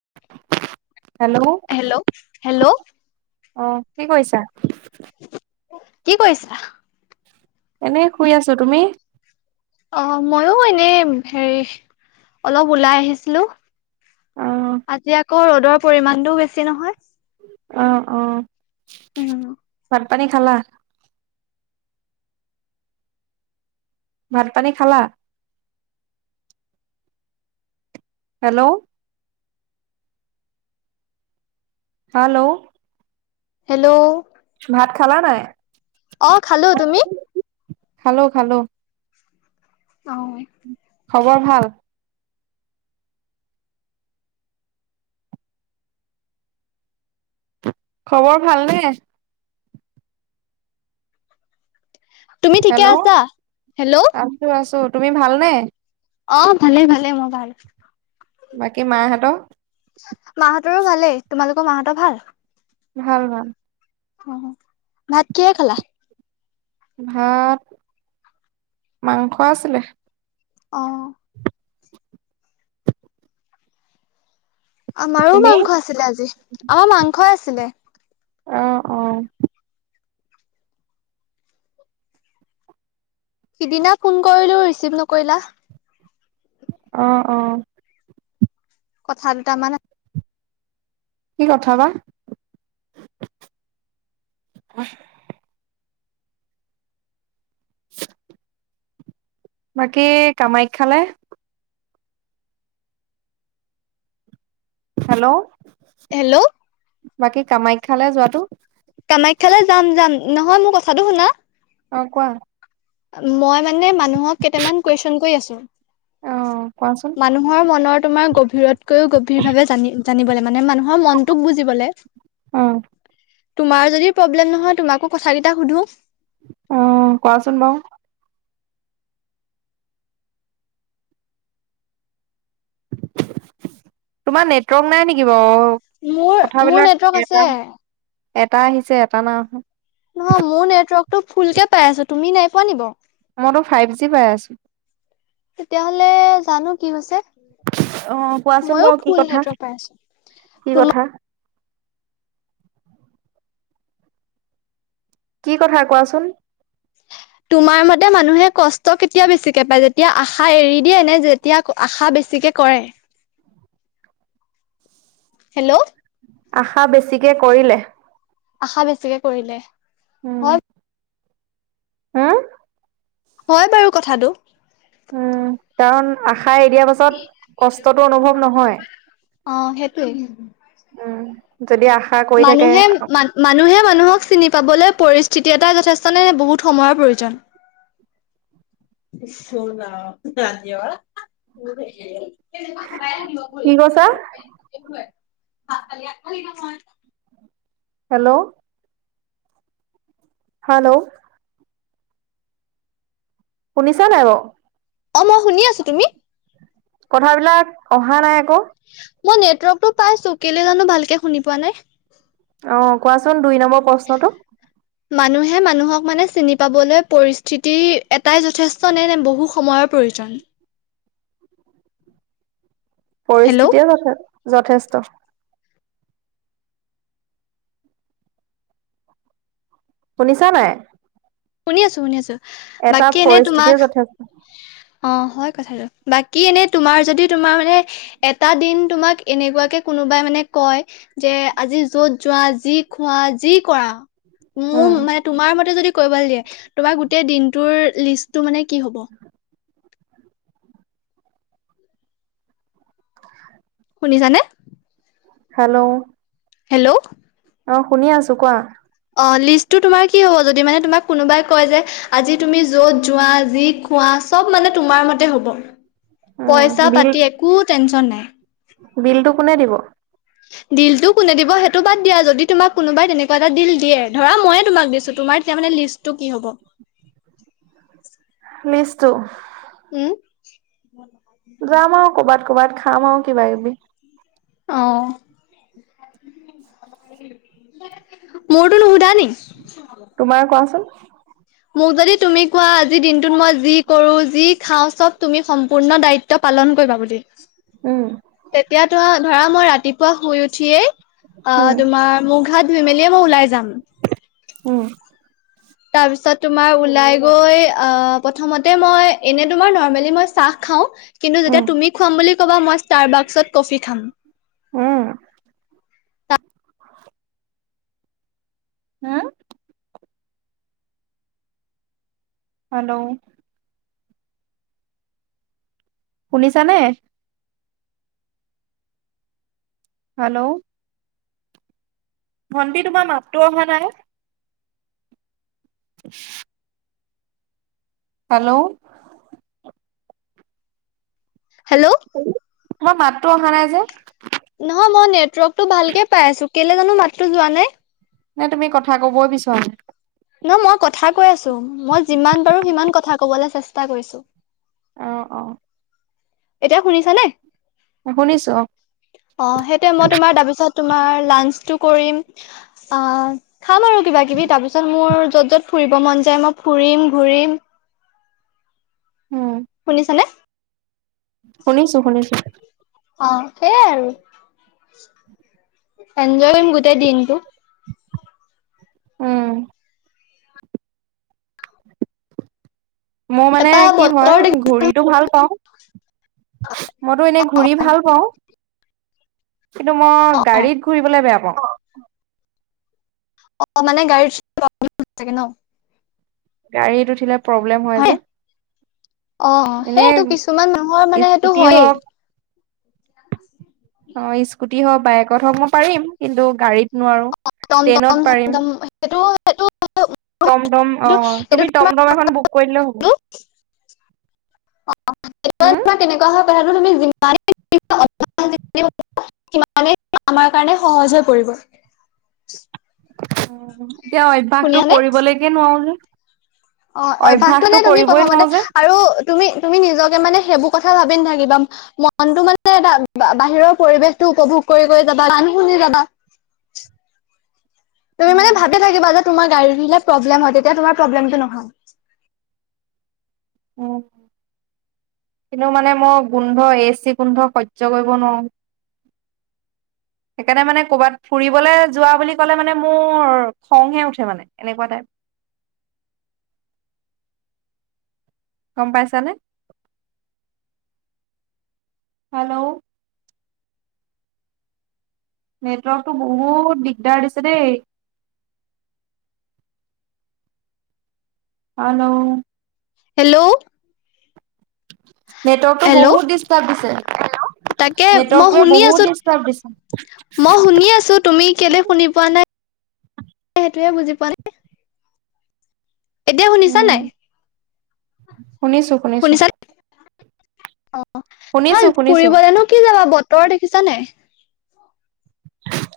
[unintelligible] Hello hello. অ কি কৰিছা? কি কৰিছা? এনেই শুই আছো। তুমি? অ ময়ো এনে হেৰি অলপ ওলাই আহিছিলো। অ আজি আকৌ ৰ'দৰ পৰিমানটোও বেছি নহয়। অ অ। উম। ভাত পানী খালা? ভাত-পানী খালা? হেল্ল'। হেল্ল'। হেল্ল'। ভাত খালা নাই? অ খালো। তুমি? খালো-খালো। অ'। খবৰ ভাল। খবৰ ভালনে? তুমি ঠিকে হেল্ল' আছা? হেল্ল' আছো, আছো তুমি ভালনে? অ, ভালে, ভালে মই ভাল। বাকী মাহঁতৰ মা হতৰো ভালেই, তোমালোকৰ মা, হতৰ ভাল। ভাল, ভাল। অ, ভাত কিহে খালা। ভাত, মাংস আছিলে। অ'। আমাৰো তুমি মাংস আছিলে, আজি আমাৰ মাংসই আছিলে। অ', অ'। সিদিনা ফোন কৰিলো। ৰিচিভ নকৰিলা? অ', অ'। কথা দুট মান কি, কথা বা? বাকী কামাখ্যালে হেল্ল'? হেল্ল' বাকী কামাখ্যালৈ যোৱাটো কামাখ্যালৈ যাম, যাম, নহয়। মোৰ কথাটো শুনা। অ, কোৱা? মই মানে মানুহক কেইটামান কুৱেশ্যন ক, আছো। অ কোৱাচোন মানুহৰ মনৰ তোমাৰ গভীৰতকৈও গভীৰভাৱে জানি জানিবলৈ মানে, মানুহৰ মনটোক বুজিবলৈ অ তোমাৰ যদি প্ৰব্লেম নহয়, তোমাকো কথ, কেইটা সুধো। অহ, কোৱাচোন বাৰু। তোমাৰ নেটৱৰ্ক নাই নেকি বাৰ মোৰ মোৰ কথাবলাক নেটৱৰ্ক আছে এটা, এটা, আহিছে এটা নয় নহয় মোৰ নেটৱৰ্ক টো ফুলকে পাই আছো তুমি নাই পোৱা নি ব ম, তো ফাইভ জি পাই আছো। তেতিয়াহলে জানো কি হৈছে। অ কোৱাচোন ময়ো বাৰু কি ফুল কথা নেটৱৰ্ক পাই আছো কি তোমাৰ। কথা কি কথা কোৱাচোন? উ। তোমাৰ মতে মানুহে কষ্ট কেতিয়া বেছিকে পায় যেতিয়া আশা এৰি দিয়ে নে যেতিয়া আশা বেছিকে কৰে। হেল্ল? আশা বেছিকে কৰিলে। আশা বেছিকে কৰিলে হয়। হা? হয় বাৰু কথাটো। উম, কাৰণ আশাৰ এ, দিয়া পাছত কষ্টতটো অনুভৱ নহয়। অ, সেইটো। উম, যদি আশা কৰি থাকে মানুহে, মানুহে, মানুহক চিনি পাবলৈ পৰিস্থিতি এটা যথেষ্ট নে, বহুত সময়ৰ প্ৰয়োজন। চোনা, ধনা। তেনে, প, কি ব, কৈছা দিবপ। কল খাল নাম হেল্ল'? হেল্ল'। শুনিছা নাই বাৰু। অ' মই শুনি আছোঁ, তুমি? কথাবিলাক অহা নাই আকৌ। মই নেটৱৰ্কটো পাইছোঁ কেলে জানো ভালকে শুনি পোৱা নাই। অ' কোৱাচোন দুই নম্বৰ প্ৰশ্নটো। মানুহে মানুহক মানে চিনি পাবলৈ পৰিস্থিতি এটাই যথেষ্ট নে নে বহু সময়ৰ প্ৰয়োজন। হেল্ল' পৰিস্থিতিয়ে [unintelligible] যথেষ্ট। শুনিছা নাই। শুনি আছোঁ শুনি আছোঁ, এটা বাকী এনে পৰিস্থিতিয়ে তোমাক, যথেষ্ট অ' হয় কথাটো। বাকী এনেই তোমাৰ যদি তোমাৰ মানে, এটা দিন তোমাক এনেকুৱাকে কোনোবাই মানে কয়। যে আজি য'ত যোৱা, যি খোৱা, যি কৰা, মোৰ উম মানে তোমাৰ মতে যদি [unintelligible] দিয়ে তোমাৰ গোটেই দিনটোৰ লিষ্টটো মানে কি হ'ব। শুনিছানে। হেল্ল'। হেল্ল'। অ' শুনি আছোঁ কোৱা। অ' লিষ্টটো তোমাৰ কি হ'ব যদি মানে তোমাক কোনোবাই কয় যে আজি তুমি য'ত যোৱা, যি খোৱা চব মানে তোমাৰ মতে হ'ব, উম পইচা বিল পাতি একো টেনচন নাই। বিলটো কোনে দিব। দিলটো কোনে দিব সেইটো বাদ দিয়া যদি তোমাক কোনোবাই তেনেকুৱা এটা দিল দিয়ে ধৰা ময়ে তোমাক দিছোঁ তোমাৰ তেতিয়া মানে লিষ্টটো কি হ'ব। লিষ্টটো। উম। যাম আৰু কৰ'বাত কৰ'বাত খাম আৰু কিবা কিবি। অ'। মোৰটো নুশুধা নি। তোমাৰ কোৱাচোন। মোক যদি তুমি কোৱা আজিৰ দিনটোত মই যি কৰো, যি খাওঁ চব তুমি সম্পূৰ্ণ দায়িত্ব পা পালন কৰিবা বুলি, উম তেতিয়া তৰা ধৰা মই ৰাতিপুৱা শুই উঠিয়েই উম অ' তোমাৰ মূখ হাত ধুই মেলিয়ে মই ওলাই যাম। উম। তাৰ পিছত তুমাৰ ওলাই গৈ অ' প্ৰথমতে মই এনে তোমাৰ নৰ্মেলি মই চাহ [unintelligible] কিন্তু উম যেতিয়া তুমি খাম বুলি ক'বা মই ষ্টাৰ বাক্সত কফি খাম। উম। [unintelligible] [inaudible] হা? হেল্ল'। শুনিছানে। হেল্ল'। ভণ্টি তোমাৰ মাতটো অহা নাই। [inaudible] হেল্ল'। হেল্ল'। তোমাৰ মাতটো অহা নাই যে। নহয় মই নেটৱৰ্কটো ভালকে পাই আছোঁ কেলে জানো মাতটো যোৱা নাই। নে তুমি কথা ক'বই বিচৰা নাই। না মই কথা কৈ আছোঁ, মই যিমান পাৰো সিমান কথা ক'বলৈ চেষ্টা কৰিছোঁ। অ অ। এতিয়া শুনিছা নে? শুনিছো অ অ সেইটোয়ে মই তোমাৰ তাৰপিছত তোমাৰ লাঞ্চটো কৰিম, আ খাম আৰু কিবা কিবি, তাৰপিছত মোৰ যত যত ফুৰিব মন যায় মই ফু ৰিম ঘূৰিম। উম শুনিছানে? শুনিছো শুনিছো। অ সেইয়াই আৰু এনজয় কৰিম গোটেই দিনটো। উম। মই মানে তাৰপা কি হয় বতৰ দেখি ঘূৰিটো ভাল পাওঁ, মইতো এনে ঘূৰি ভাল পাওঁ। কিন্তু মই অ গাড়ীত ঘুৰিবলে বেয়া পাওঁ। অ মানে গাড়ীত--ন? গাড়ীত উঠিলে প্ৰব্লেম হয় যে। অ এনে সেইটো কিছুমান মানুহৰ মানে সেইটো স্কুটি হয়েই। হওক অ স্কুটি হওক, বাইকত হওক মই পাৰিম। কিন্তু গাড়ীত নোৱাৰো। অম ট্ৰেইনত পাৰিম টমটম-চমটম সেইটো- সেইটো টমটম অ কিন্তু এইটো তুমি টমটম এখন বুক কৰিলে হ'ব। [unintelligible] হম [unintelligible] আমাৰ কাৰণে সহজ হৈ পৰিব এতিয়া অভ্যয়াসতটো শুনিয়ানে কৰিবলৈকে নোৱাৰো যে। অ অভ্যাসটো নে তুমি কৰিবই প্ৰথমতে নোৱাৰো যে আৰু তুমি তুমি নিজকে মানে সেইবোৰ কথা ভাবি নথাকিবা। মনতটো মানে এটা বাহিৰৰ পৰিৱেশতটো উপভোগ কৰি যাবা। গান শুনি [unintelligible] তুমি মানে ভাবি থাকিবা যে তোমাৰ গাৰী উঠিলে প্ৰব্লেম হয়, তেতিয়া তোমাৰ প্ৰব্লেমটো নহ উম। কিন্তু মানে মই গোন্ধ এ চি গোন্ধ সহ্য কৰিব নোৱাৰোঁ। [inaudible] সেইকাৰণে মানে ক'ৰবাত ফুৰিবলৈ যোৱা বুলি কলে মানে মোৰ খংহে উঠে মানে, এনেকুৱা টাইপ। [inaudible] গম পাইছানে? হেল্ল'। নেটৱৰ্কটো বহুত দিগদাৰ দিছে দেই। হেল্ল'। হেল্ল'। নেটৱৰ্কতটো হেল্ল' বহুত ডিষ্টাৰ্ব দিছে। তাকে মই নেটৱৰ্কটোৱে শুনি বহুত আছো, ডিষ্টাৰ্ব দিছে মই শুনি আছো তুমি কেলে শুনি পোৱা নাই সেইটোয়ে বুজি পোৱা নাই। এতিয়া শুনিছা উম নাই? শুনিছো শুনিছো শুনিছা? অ শুনিছো শুনিছো ফুৰিবলেনো কি যাবা, বতৰ দেখিছানে নাই?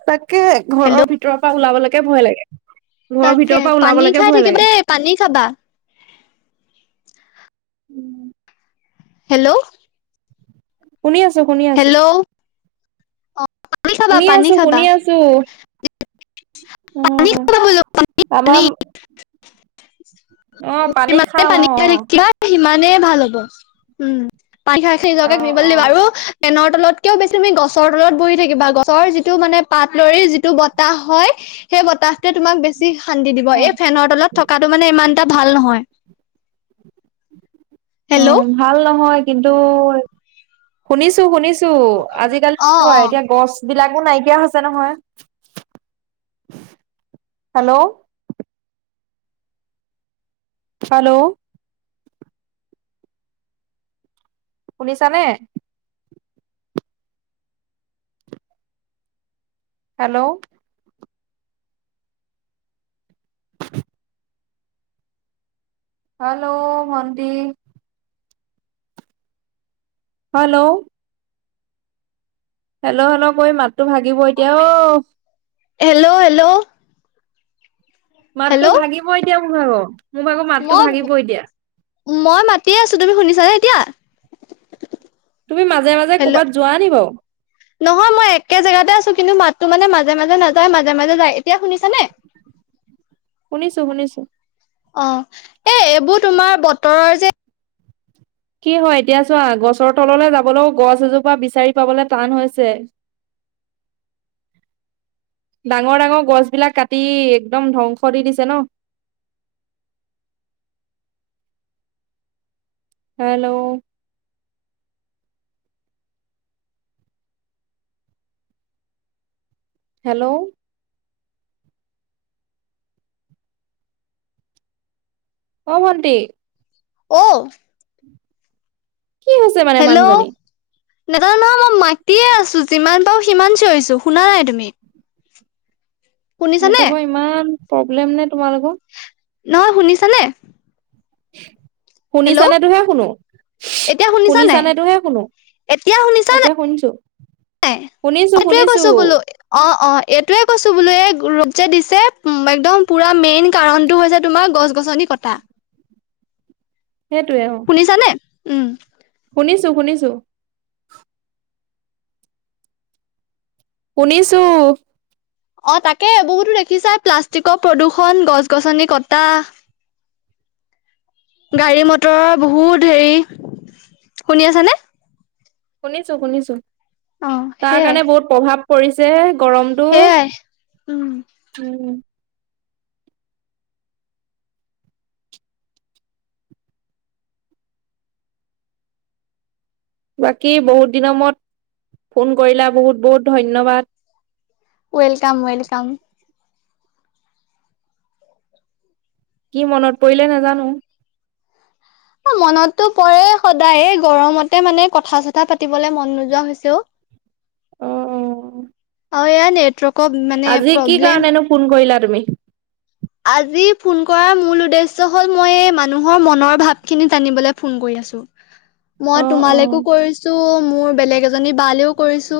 তাকে হেল্ল' ঘৰৰ ভিতৰৰ পৰা ওলাবলৈকে ভয় লাগে। ঘৰৰ তাকে ভিতৰৰ পৰা পানী ওলাবলৈকে খাই ভয় থাকিবা লাগে। দেই পানী খাবা [inaudible] হেল্ল'। শুনি আছো, শুনি আছো। হেল্ল' অ পানী খাবা শুনি পানী আছো খাবা শুনি আছো। পানী উম খাবা বোলো পানী তামাম যিমানে- খাম পানী অ খাই-সিমান এনে ভাল হ'ব। উম পাই খাই খাই অ নিজকে অ [unintelligible] আৰু ফেনৰ তলতকেওঁ বেছি তুমি গছৰ তলত বহি থাকিবা গছৰ যিটো মানে পাত লৰি যিটো বতাহ হয়। সেই বতাহটোৱে তোমাক বেছি শান্তি দিব অ এই ফেনৰ তলত থকাটো মানে ইমান এটা ভাল নহয়। হেল্ল' অ' ভাল নহয় কিন্তু, শুনিছোঁ শুনিছ [unintelligible] আজিকালি অ হয় অ এতিয়া গছবিলাকো নাই কিয় হৈছে নহয়, হেল্ল'। হেল্ল'। শুনিছানে। হেল্ল'। হেল্ল' ভন্টি। হেল্ল'। হেল্ল' হেল্ল' কৰি মাতটো ভাগিব এতিয়া অ'। Hello, hello. মাতো হেল্ল' ভাগিবই দিয়া মোৰ আৰু, মোৰ ভাগৰ মাতটো মই ভাগিবই দিয়া। মই মাতিয়ে আছোঁ তুমি শুনিছানে এতিয়া। তুমি মাজে মাজে হেল্ল' কৰ'বাত যোৱা নি বাৰু। নহয় মই একে জেগাতে আছো কিন্তু মাতটো মানে মাজে মাজে নাযায় মাজে মাজে যায় এতিয়া শুনিছানে। শুনিছোঁ শুনিছোঁ। অ' এ এইবোৰ তোমাৰ বতৰৰ যে কি হয় এতিয়া চোৱা গছৰ তললৈ যাবলৈও গছ এজোপা বিচাৰি পাবলৈ টান হৈছে। ডাঙৰ ডাঙৰ গছ বিলাক কাটি একদম ধ্বংস দি দিছে ন'। হেল্ল'। হেল্ল'। অ' ভন্টি। অ'। কি হৈছে মানে হেল্ল' মানুহজনী। [unintelligible] মই মাতিয়ে আছো যিমান পাৰো সিমান চিঞৰিছো শুনা নাই তুমি। শুনিছানে নেটৱৰ্কৰ ইমান প্ৰব্লেম নে তোমালোকৰ। নহয় শুনিছানে। হেল্ল' শুনিছানে তোহে শুনো। এতিয়া শুনিছা নাই, শুনিছানেটোহে শুনো এতিয়া শুনিছা নাই। এতিয়া শুনিছো [unintelligible] শুনিছো এতিয়া শুনিছো কৈছোঁ বোলো, অ', অ'। এইটোৱে কৈছো বোলো এ ৰূপ যে দিছে উম, একদম পুৰা মেইন কাৰণটো হৈছে তোমাৰ গছ গছনি কটা। শুনিছানে, উম। শুনিছোঁ শুনিছোঁ। শুনিছোঁ। অ' তাকে বহুতো দেখিছাই প্লাষ্টিকৰ প্ৰদূষণ, গছ গছনি কটা। গাড়ী মটৰ বহুত হেৰি, শুনি আছ নে। শুনিছো শুনিছো অ তাৰ সেইয়াই কাৰণে বহুত প্ৰভাৱ পৰিছে গৰমটো, সেইয়াই উম উম। বাকী বহুত দিনৰ মূৰত, ফোন কৰিলা বহুত বহুত ধন্যবাদ। Welcome welcome. কি মনত পৰিলে নেজানো। মনতো পৰে সদায় গৰমতে মানে কথা চথা পাতিবলে মন নোযোৱা হৈছেও। অ', অ'। অ' এয়া নেটৱৰ্ক আজি কি কাৰণেনো ফোন কৰিলা তুমি। আজি ফোন কৰাৰ মূল উদ্দেশ্য হ'ল মই মানুহৰ মনৰ ভাৱখিনি জানিবলৈ ফোন [unintelligible] অ মই অ তোমালৈকো কৰিছোঁ মোৰ বেলেগ এজনী বালেও কৰিছো,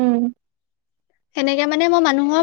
উম সেনেকে মানে মই মানুহৰ